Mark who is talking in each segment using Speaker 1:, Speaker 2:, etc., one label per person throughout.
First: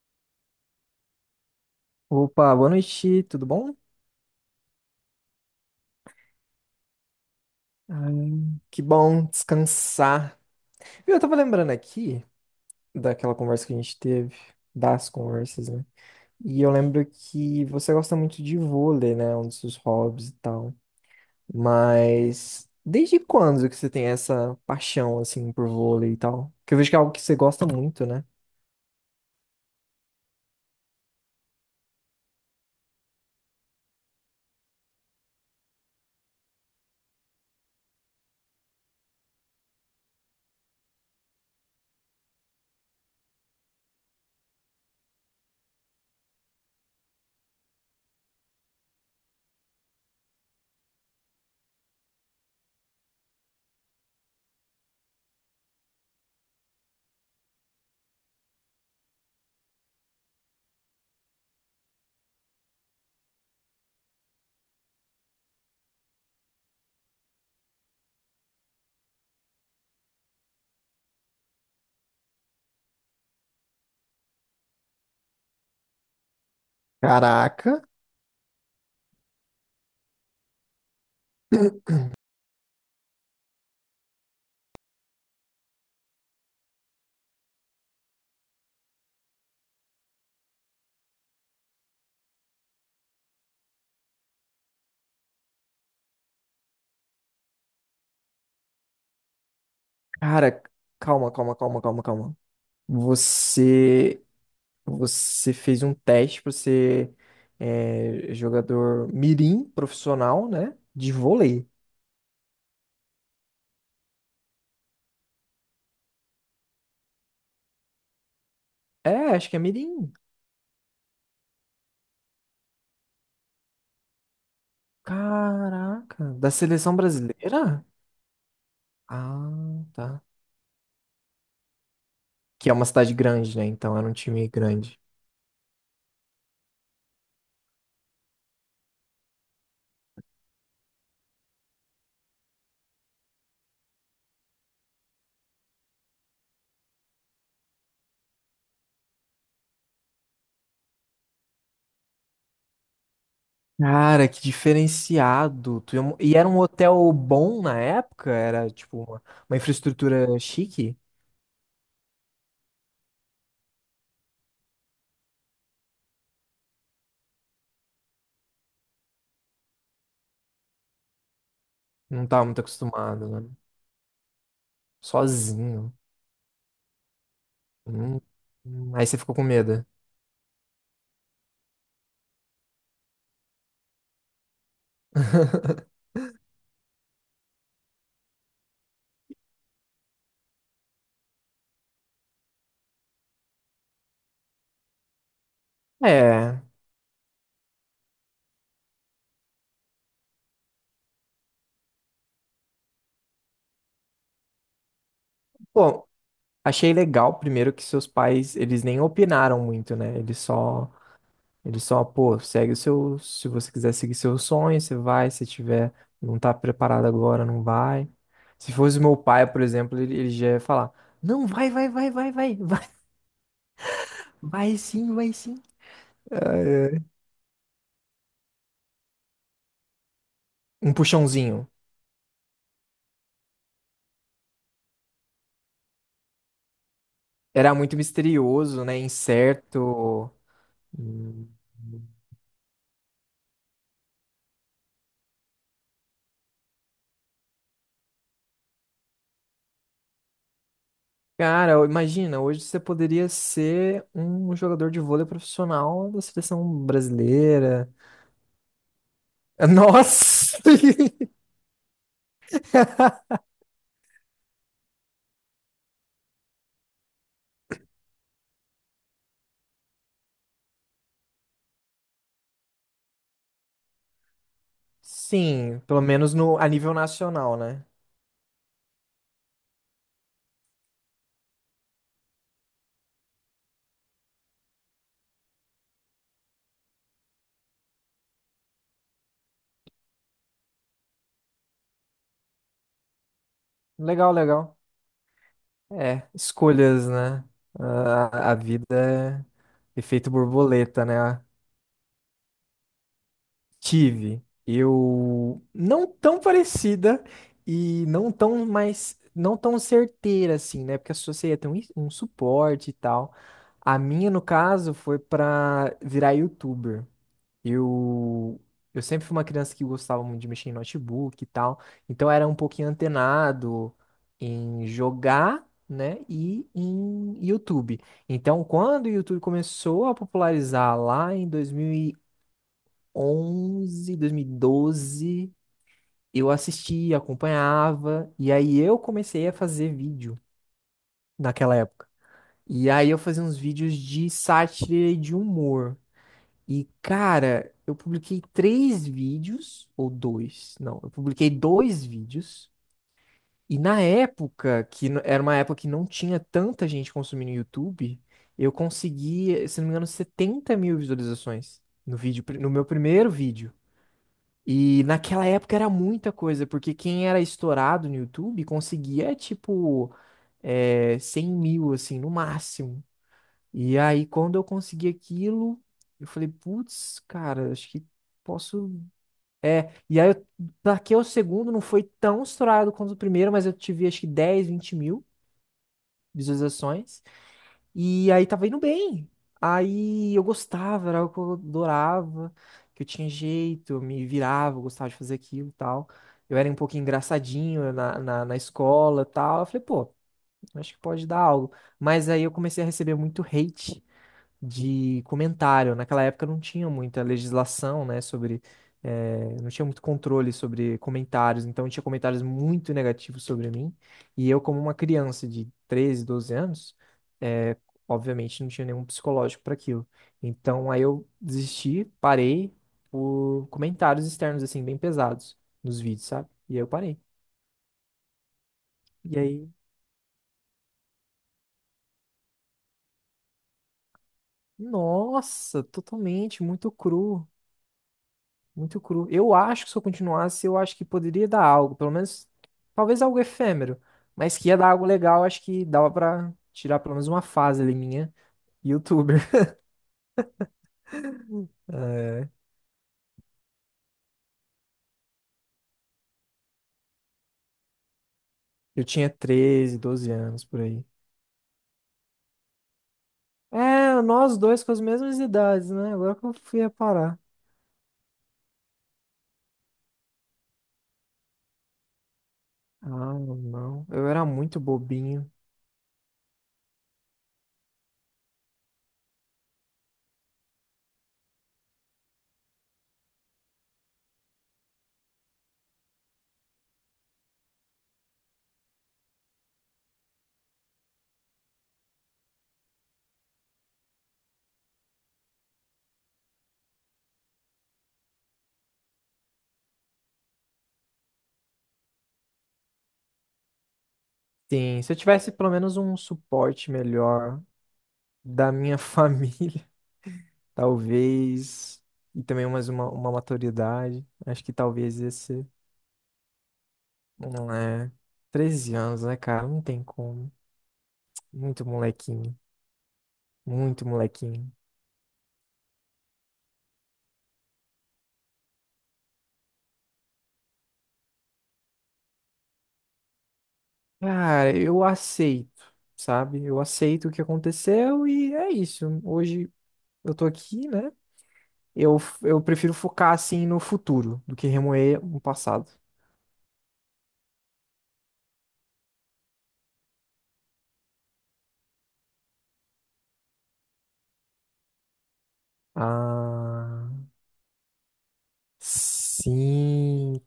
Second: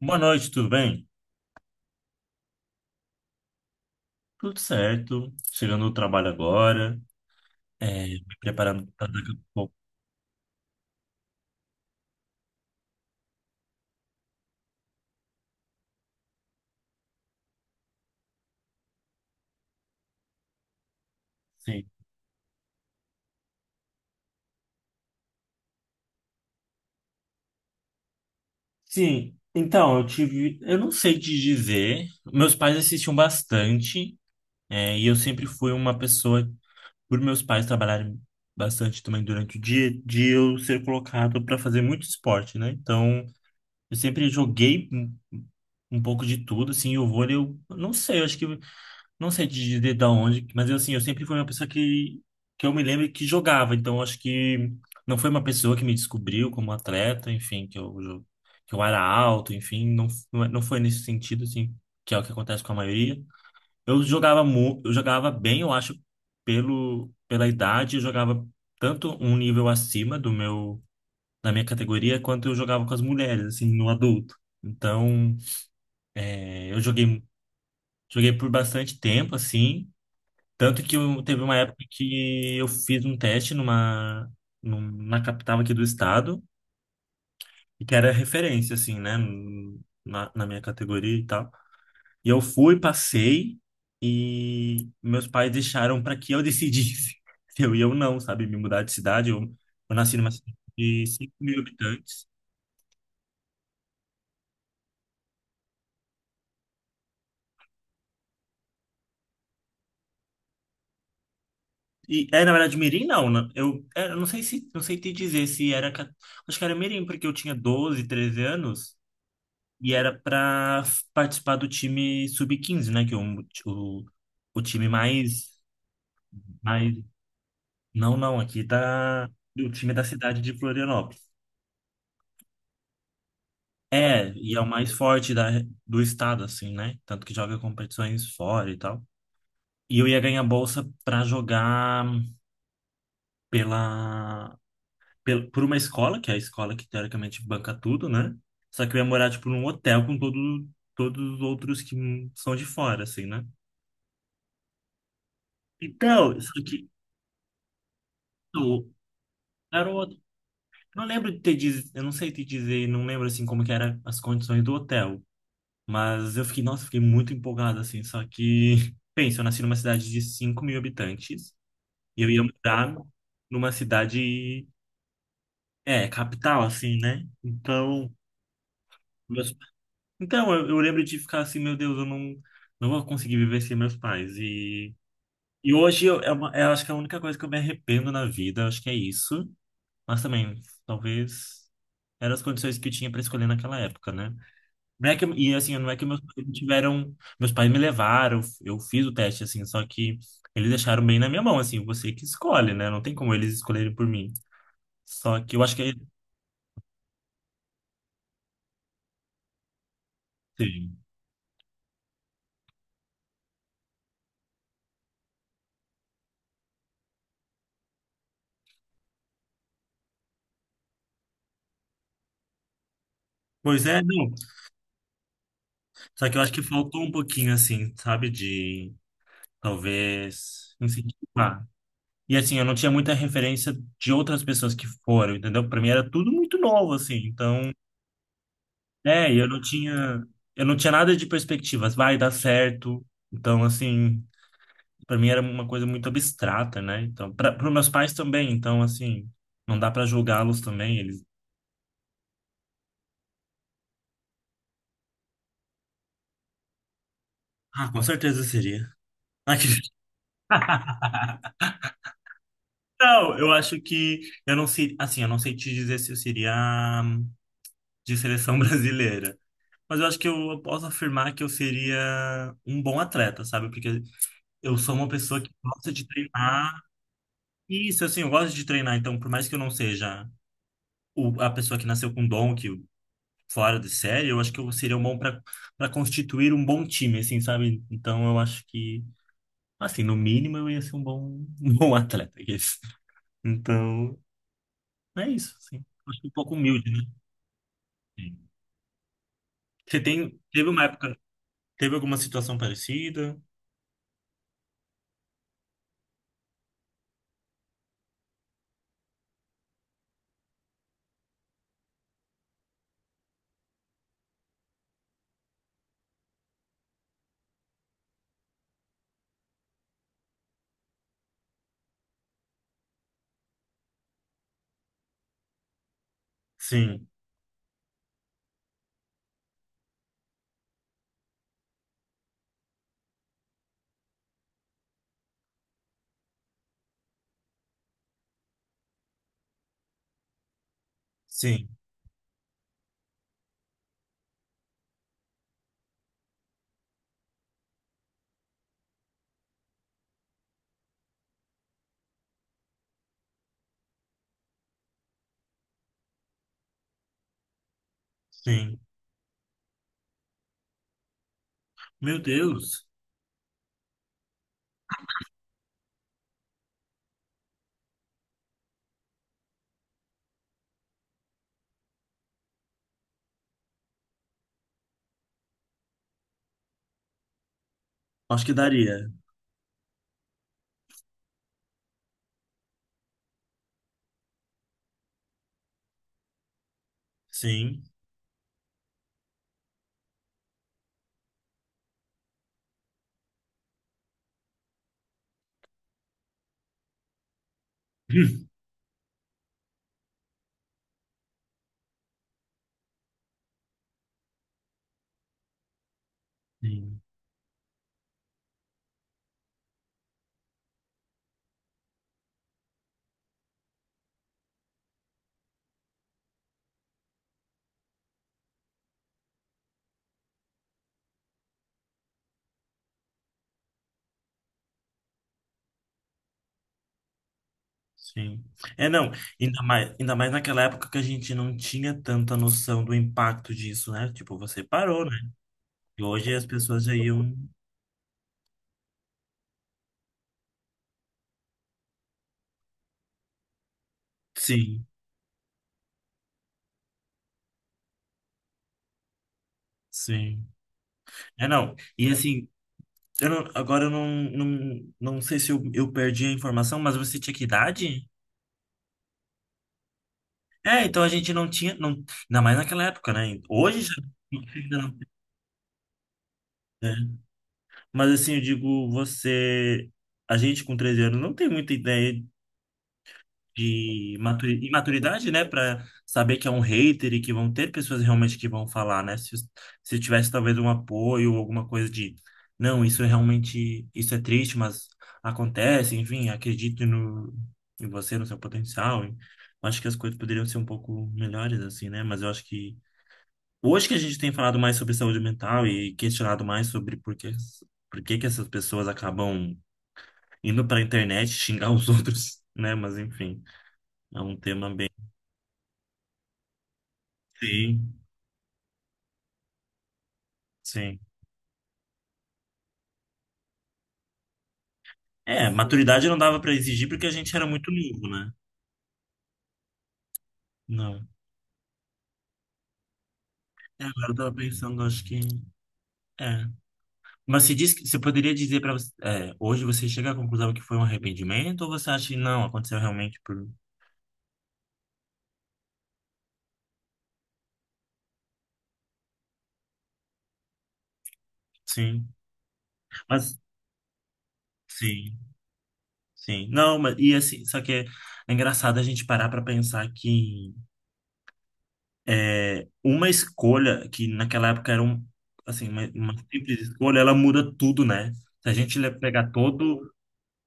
Speaker 1: Boa noite, tudo bem?
Speaker 2: Opa, boa noite, tudo bom?
Speaker 1: Tudo certo. Chegando no trabalho agora, me
Speaker 2: Ai, que
Speaker 1: preparando para
Speaker 2: bom
Speaker 1: daqui a pouco.
Speaker 2: descansar. Viu, eu tava lembrando aqui daquela conversa que a gente teve, das conversas, né? E eu lembro que você gosta muito de vôlei, né? Um dos seus hobbies e tal.
Speaker 1: Sim.
Speaker 2: Mas desde quando que você tem essa paixão, assim, por vôlei e tal? Porque eu vejo que é algo que você gosta muito, né?
Speaker 1: Sim, então, eu tive. Eu não sei te dizer. Meus pais assistiam bastante, e eu sempre fui uma pessoa, por meus pais trabalharem bastante também durante o dia, de eu ser colocado para fazer muito esporte, né? Então, eu sempre joguei um pouco de tudo, assim, e o vôlei, eu não sei, eu acho que. Não sei te dizer da onde, mas eu, assim, eu sempre fui uma pessoa que eu me lembro que jogava, então acho que não foi uma pessoa que me descobriu como atleta, enfim, que eu era alto, enfim, não foi nesse sentido, assim, que é o que acontece com a maioria. Eu jogava, eu jogava bem, eu acho, pela idade, eu jogava tanto um nível acima do meu, da minha categoria, quanto eu jogava com as mulheres, assim, no adulto. Então, eu joguei,
Speaker 2: Caraca,
Speaker 1: joguei por bastante tempo, assim. Tanto que teve uma época que eu fiz um teste numa, numa capital aqui do estado, e que era referência, assim, né, na minha categoria e tal. E eu fui, passei, e meus pais deixaram para que eu decidisse se eu ia ou não, sabe, me mudar de cidade. Eu nasci numa
Speaker 2: cara,
Speaker 1: cidade de
Speaker 2: calma,
Speaker 1: cinco
Speaker 2: calma,
Speaker 1: mil
Speaker 2: calma, calma,
Speaker 1: habitantes.
Speaker 2: calma. Você Você fez um teste para ser, é, jogador mirim profissional, né? De vôlei.
Speaker 1: E, é, na verdade, Mirim não, né? Eu, é, eu não sei se, não sei te dizer se era, acho que era Mirim, porque eu tinha 12 13 anos,
Speaker 2: É, acho que é
Speaker 1: e
Speaker 2: mirim.
Speaker 1: era para participar do time sub 15, né? Que é o, time mais,
Speaker 2: Caraca, da
Speaker 1: mais.
Speaker 2: seleção brasileira?
Speaker 1: Não, não, aqui da. O
Speaker 2: Ah,
Speaker 1: time da
Speaker 2: tá.
Speaker 1: cidade de Florianópolis.
Speaker 2: Que é uma cidade grande, né? Então era um
Speaker 1: É,
Speaker 2: time
Speaker 1: e é o mais
Speaker 2: grande.
Speaker 1: forte do estado, assim, né? Tanto que joga competições fora e tal. E eu ia ganhar bolsa para jogar pela, por uma escola, que é a escola que teoricamente banca tudo, né? Só que eu ia morar, tipo, num hotel com todos os outros que são de fora, assim, né?
Speaker 2: Cara, que diferenciado. E
Speaker 1: Então,
Speaker 2: era
Speaker 1: só
Speaker 2: um
Speaker 1: que.
Speaker 2: hotel bom na época? Era tipo uma
Speaker 1: Garoto,
Speaker 2: infraestrutura chique?
Speaker 1: não lembro de ter diz, eu não sei te dizer, não lembro assim como que eram as condições do hotel, mas eu fiquei, nossa, fiquei muito empolgado assim, só que, pensa, eu nasci numa cidade de 5 mil habitantes e
Speaker 2: Não
Speaker 1: eu ia
Speaker 2: tava muito
Speaker 1: morar
Speaker 2: acostumado, né?
Speaker 1: numa cidade,
Speaker 2: Sozinho.
Speaker 1: é, capital assim, né? Então,
Speaker 2: Hum. Aí você ficou com
Speaker 1: meus-
Speaker 2: medo.
Speaker 1: então eu lembro de ficar assim, meu Deus, eu não, não vou conseguir viver sem meus pais e hoje eu, é uma, eu acho que é a única coisa que eu me arrependo na vida, acho que é isso, mas também, talvez eram as condições que tinha para escolher naquela época, né? Não é que, e assim, não é que meus pais
Speaker 2: É.
Speaker 1: tiveram, meus pais me levaram, eu fiz o teste assim, só que eles deixaram bem na minha mão, assim, você que escolhe, né? Não tem como eles escolherem por mim. Só que eu acho que é
Speaker 2: Pô, achei legal primeiro que seus pais, eles nem opinaram muito, né?
Speaker 1: sim.
Speaker 2: Eles só, pô, segue o seu, se você quiser seguir seu sonho, você vai, se tiver, não tá preparado agora, não vai. Se fosse meu pai, por exemplo, ele já ia falar, não, vai, vai, vai, vai, vai, vai,
Speaker 1: Pois é, não.
Speaker 2: vai sim, vai sim.
Speaker 1: Só que eu acho que
Speaker 2: Ai, ai.
Speaker 1: faltou um pouquinho assim, sabe, de talvez
Speaker 2: Um
Speaker 1: incentivar.
Speaker 2: puxãozinho.
Speaker 1: E assim, eu não tinha muita referência de outras pessoas que foram, entendeu? Pra mim era tudo muito novo assim, então
Speaker 2: Era muito misterioso, né?
Speaker 1: é,
Speaker 2: Incerto.
Speaker 1: eu não tinha nada de
Speaker 2: Hum.
Speaker 1: perspectivas, vai dar certo. Então, assim, para mim era uma coisa muito abstrata, né? Então, para os meus pais também, então assim, não dá para julgá-los também, eles
Speaker 2: Cara, imagina, hoje você poderia ser um jogador de vôlei profissional da seleção brasileira.
Speaker 1: Ah, com certeza seria. Ah, que-
Speaker 2: Nossa!
Speaker 1: Não, eu acho que eu não sei, assim, eu não sei te dizer se eu seria de seleção brasileira, mas eu acho que eu posso afirmar que eu seria um bom atleta, sabe? Porque eu sou uma pessoa que
Speaker 2: Sim,
Speaker 1: gosta
Speaker 2: pelo
Speaker 1: de
Speaker 2: menos no, a
Speaker 1: treinar.
Speaker 2: nível nacional, né?
Speaker 1: Isso, assim, eu gosto de treinar, então, por mais que eu não seja a pessoa que nasceu com dom, que fora de série, eu acho que eu seria um bom para constituir um bom time, assim, sabe? Então, eu acho que, assim, no mínimo eu ia ser um bom, um bom atleta, I guess. Então,
Speaker 2: Legal, legal.
Speaker 1: é isso, assim. Acho
Speaker 2: É,
Speaker 1: que é um pouco humilde, né?
Speaker 2: escolhas, né?
Speaker 1: Sim.
Speaker 2: A vida
Speaker 1: Você
Speaker 2: é efeito
Speaker 1: tem, teve uma
Speaker 2: borboleta,
Speaker 1: época,
Speaker 2: né?
Speaker 1: teve alguma situação parecida?
Speaker 2: Tive. Eu não tão parecida e não tão mais, não tão certeira assim, né? Porque a sua seria ter um suporte e tal. A minha, no caso, foi pra virar youtuber. Eu eu sempre fui uma criança que gostava muito de mexer em notebook e tal, então era um pouquinho antenado em jogar, né, e
Speaker 1: Sim,
Speaker 2: em YouTube. Então, quando o YouTube começou a popularizar lá em 2000 2011, 2012, eu assistia, acompanhava, e aí eu comecei a fazer vídeo
Speaker 1: sim,
Speaker 2: naquela época. E aí eu fazia uns vídeos de sátira e de humor. E, cara, eu publiquei três vídeos, ou dois, não, eu publiquei dois vídeos. E na época, era uma época que não tinha tanta gente consumindo YouTube, eu
Speaker 1: sim.
Speaker 2: consegui, se não me engano, 70 mil visualizações no
Speaker 1: Meu
Speaker 2: vídeo, no meu
Speaker 1: Deus,
Speaker 2: primeiro vídeo. E naquela época era muita coisa, porque quem era estourado no YouTube conseguia, tipo, é, 100 mil, assim, no máximo. E aí, quando eu consegui aquilo, eu falei, putz, cara, acho que
Speaker 1: acho que
Speaker 2: posso.
Speaker 1: daria.
Speaker 2: É, e aí, eu taquei o segundo, não foi tão estourado quanto o primeiro, mas eu tive, acho que 10 20 mil visualizações.
Speaker 1: Sim.
Speaker 2: E aí tava indo bem. Aí eu gostava, era algo que eu adorava, que eu tinha jeito, eu me virava, eu gostava de fazer aquilo e tal. Eu era um pouco engraçadinho na, na, na escola e tal. Eu falei, pô, acho que pode dar algo. Mas aí eu comecei a receber muito hate de comentário. Naquela época não tinha
Speaker 1: Sim.
Speaker 2: muita legislação, né, sobre, não tinha muito controle sobre comentários, então tinha comentários muito negativos sobre mim, e eu como uma criança de 13 12 anos, eh, obviamente não tinha nenhum psicológico para aquilo. Então aí eu desisti, parei por comentários externos assim bem pesados nos vídeos, sabe? E aí eu parei.
Speaker 1: Sim. É, não,
Speaker 2: E aí,
Speaker 1: ainda mais naquela época que a gente não tinha tanta noção do impacto disso, né? Tipo, você parou, né?
Speaker 2: nossa,
Speaker 1: E hoje as
Speaker 2: totalmente
Speaker 1: pessoas
Speaker 2: muito
Speaker 1: já iam.
Speaker 2: cru. Muito cru. Eu acho que se eu continuasse, eu acho que poderia dar algo, pelo menos, talvez algo efêmero, mas que ia
Speaker 1: Sim,
Speaker 2: dar algo legal, acho que dava pra tirar pelo menos uma fase ali minha, youtuber.
Speaker 1: sim. É, não. E assim,
Speaker 2: É,
Speaker 1: eu não- agora eu não, não, não sei se eu, eu perdi a informação, mas você tinha que idade?
Speaker 2: eu tinha 13 12 anos por
Speaker 1: É, então
Speaker 2: aí.
Speaker 1: a gente não tinha. Não, ainda mais naquela época, né? Hoje já.
Speaker 2: É, nós
Speaker 1: Ainda
Speaker 2: dois com
Speaker 1: não-
Speaker 2: as mesmas idades, né? Agora que eu fui
Speaker 1: né?
Speaker 2: reparar.
Speaker 1: Mas assim, eu digo, você. A gente com 13 anos não tem muita ideia
Speaker 2: Ah, não.
Speaker 1: de
Speaker 2: Eu era muito
Speaker 1: imaturidade, né,
Speaker 2: bobinho.
Speaker 1: para saber que é um hater e que vão ter pessoas realmente que vão falar, né? Se tivesse talvez um apoio ou alguma coisa de, não, isso é realmente, isso é triste, mas acontece, enfim, acredito no, em você, no seu potencial. E eu acho que as coisas poderiam ser um pouco melhores assim, né? Mas eu acho que hoje que a gente tem falado mais sobre saúde mental e questionado mais sobre por que que essas pessoas acabam indo para a internet xingar os outros, né? Mas enfim, é um tema bem
Speaker 2: Sim, se eu tivesse pelo menos um suporte melhor
Speaker 1: Sim,
Speaker 2: da minha família,
Speaker 1: sim.
Speaker 2: talvez. E também mais uma maturidade. Acho que talvez
Speaker 1: É,
Speaker 2: esse.
Speaker 1: maturidade não dava para exigir porque a gente era muito
Speaker 2: Não
Speaker 1: novo,
Speaker 2: é.
Speaker 1: né?
Speaker 2: 13 anos, né, cara? Não tem como.
Speaker 1: Não.
Speaker 2: Muito molequinho.
Speaker 1: É,
Speaker 2: Muito
Speaker 1: agora eu tava
Speaker 2: molequinho.
Speaker 1: pensando, acho que. É. Mas se diz que você poderia dizer para você, é, hoje você chega à conclusão que foi um arrependimento ou você acha que não, aconteceu realmente por.
Speaker 2: Cara, eu aceito, sabe? Eu aceito o que aconteceu e é isso. Hoje eu tô aqui, né?
Speaker 1: Sim.
Speaker 2: Eu prefiro focar
Speaker 1: Mas.
Speaker 2: assim no futuro do que
Speaker 1: Sim,
Speaker 2: remoer o passado.
Speaker 1: sim. Não, mas. E assim, só que é, é engraçado a gente parar para pensar que é, uma escolha que naquela época era um. Assim, uma simples escolha,
Speaker 2: Ah,
Speaker 1: ela muda tudo, né? Se a gente pegar todo
Speaker 2: sim,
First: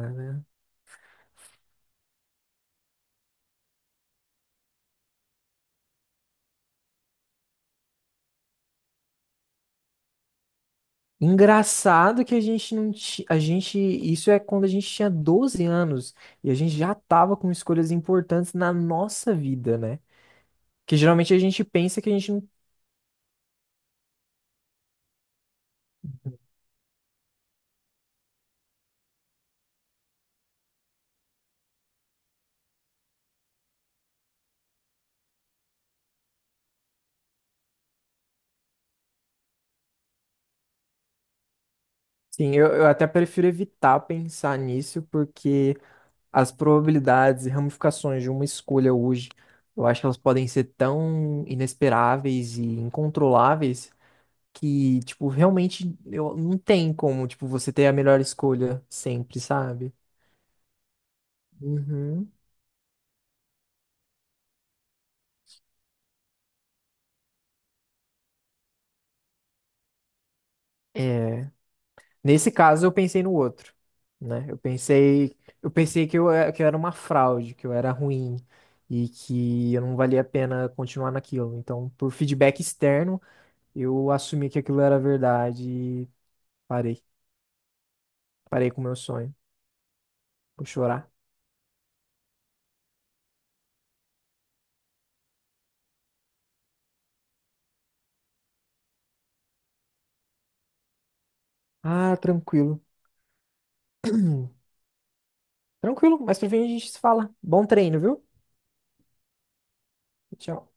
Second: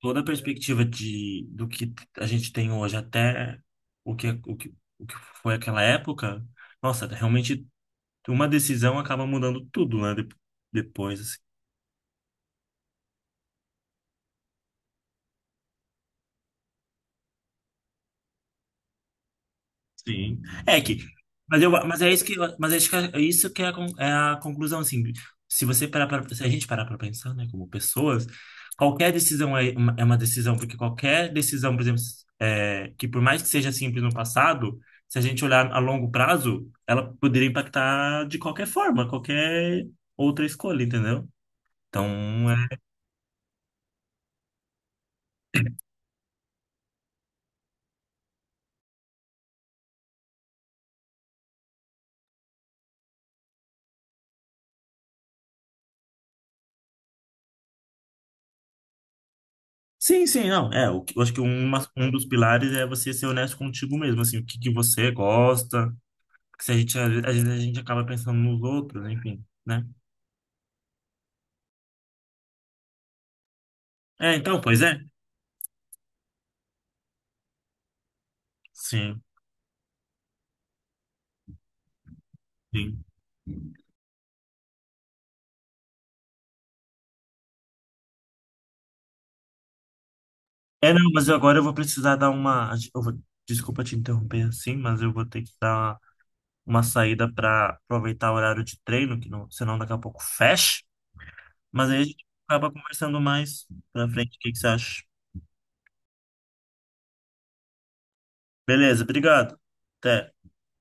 Speaker 1: toda a perspectiva de, do que a gente tem hoje até o que, é, o que foi aquela época, nossa, realmente uma decisão acaba mudando tudo, né? Depois, assim.
Speaker 2: Engraçado que a gente não ti- a gente isso é quando a gente tinha 12 anos e a gente já tava com escolhas importantes na nossa vida, né?
Speaker 1: Sim. É
Speaker 2: Que
Speaker 1: que,
Speaker 2: geralmente a
Speaker 1: mas
Speaker 2: gente
Speaker 1: eu,
Speaker 2: pensa
Speaker 1: mas
Speaker 2: que
Speaker 1: é
Speaker 2: a
Speaker 1: isso
Speaker 2: gente
Speaker 1: que,
Speaker 2: não.
Speaker 1: mas acho que é isso que é a, é a conclusão, assim. Se você parar para, se a gente parar para pensar, né, como pessoas, qualquer decisão é uma decisão, porque qualquer decisão, por exemplo, é, que por mais que seja simples no passado, se a gente olhar a longo prazo, ela poderia impactar de qualquer forma, qualquer outra escolha, entendeu? Então,
Speaker 2: Sim, eu,
Speaker 1: é...
Speaker 2: eu até prefiro evitar pensar nisso porque as probabilidades e ramificações de uma escolha hoje, eu acho que elas podem ser tão inesperáveis e incontroláveis que, tipo, realmente eu, não tem como, tipo, você ter a melhor escolha sempre, sabe?
Speaker 1: Sim, sim, não. É, eu acho que uma, um dos
Speaker 2: Uhum.
Speaker 1: pilares é você ser honesto contigo mesmo, assim, o que que você gosta. Porque se a gente, às vezes a gente acaba pensando nos outros, enfim, né?
Speaker 2: É. Nesse caso, eu pensei no outro,
Speaker 1: É,
Speaker 2: né?
Speaker 1: então,
Speaker 2: Eu
Speaker 1: pois é.
Speaker 2: pensei, eu pensei que eu, que eu era uma fraude, que eu era ruim e
Speaker 1: Sim,
Speaker 2: que eu não valia a pena continuar naquilo. Então, por feedback
Speaker 1: sim.
Speaker 2: externo, eu assumi que aquilo era verdade e parei. Parei com o meu sonho. Vou
Speaker 1: É, não,
Speaker 2: chorar.
Speaker 1: mas agora eu vou precisar dar uma. Eu vou- desculpa te interromper assim, mas eu vou ter que dar uma saída para aproveitar o horário de treino, que não, senão daqui a pouco fecha. Mas aí a
Speaker 2: Ah,
Speaker 1: gente acaba
Speaker 2: tranquilo.
Speaker 1: conversando mais pra frente. O que que você acha?
Speaker 2: Tranquilo, mas pra fim a gente se fala. Bom treino, viu?
Speaker 1: Beleza, obrigado. Até.
Speaker 2: Tchau.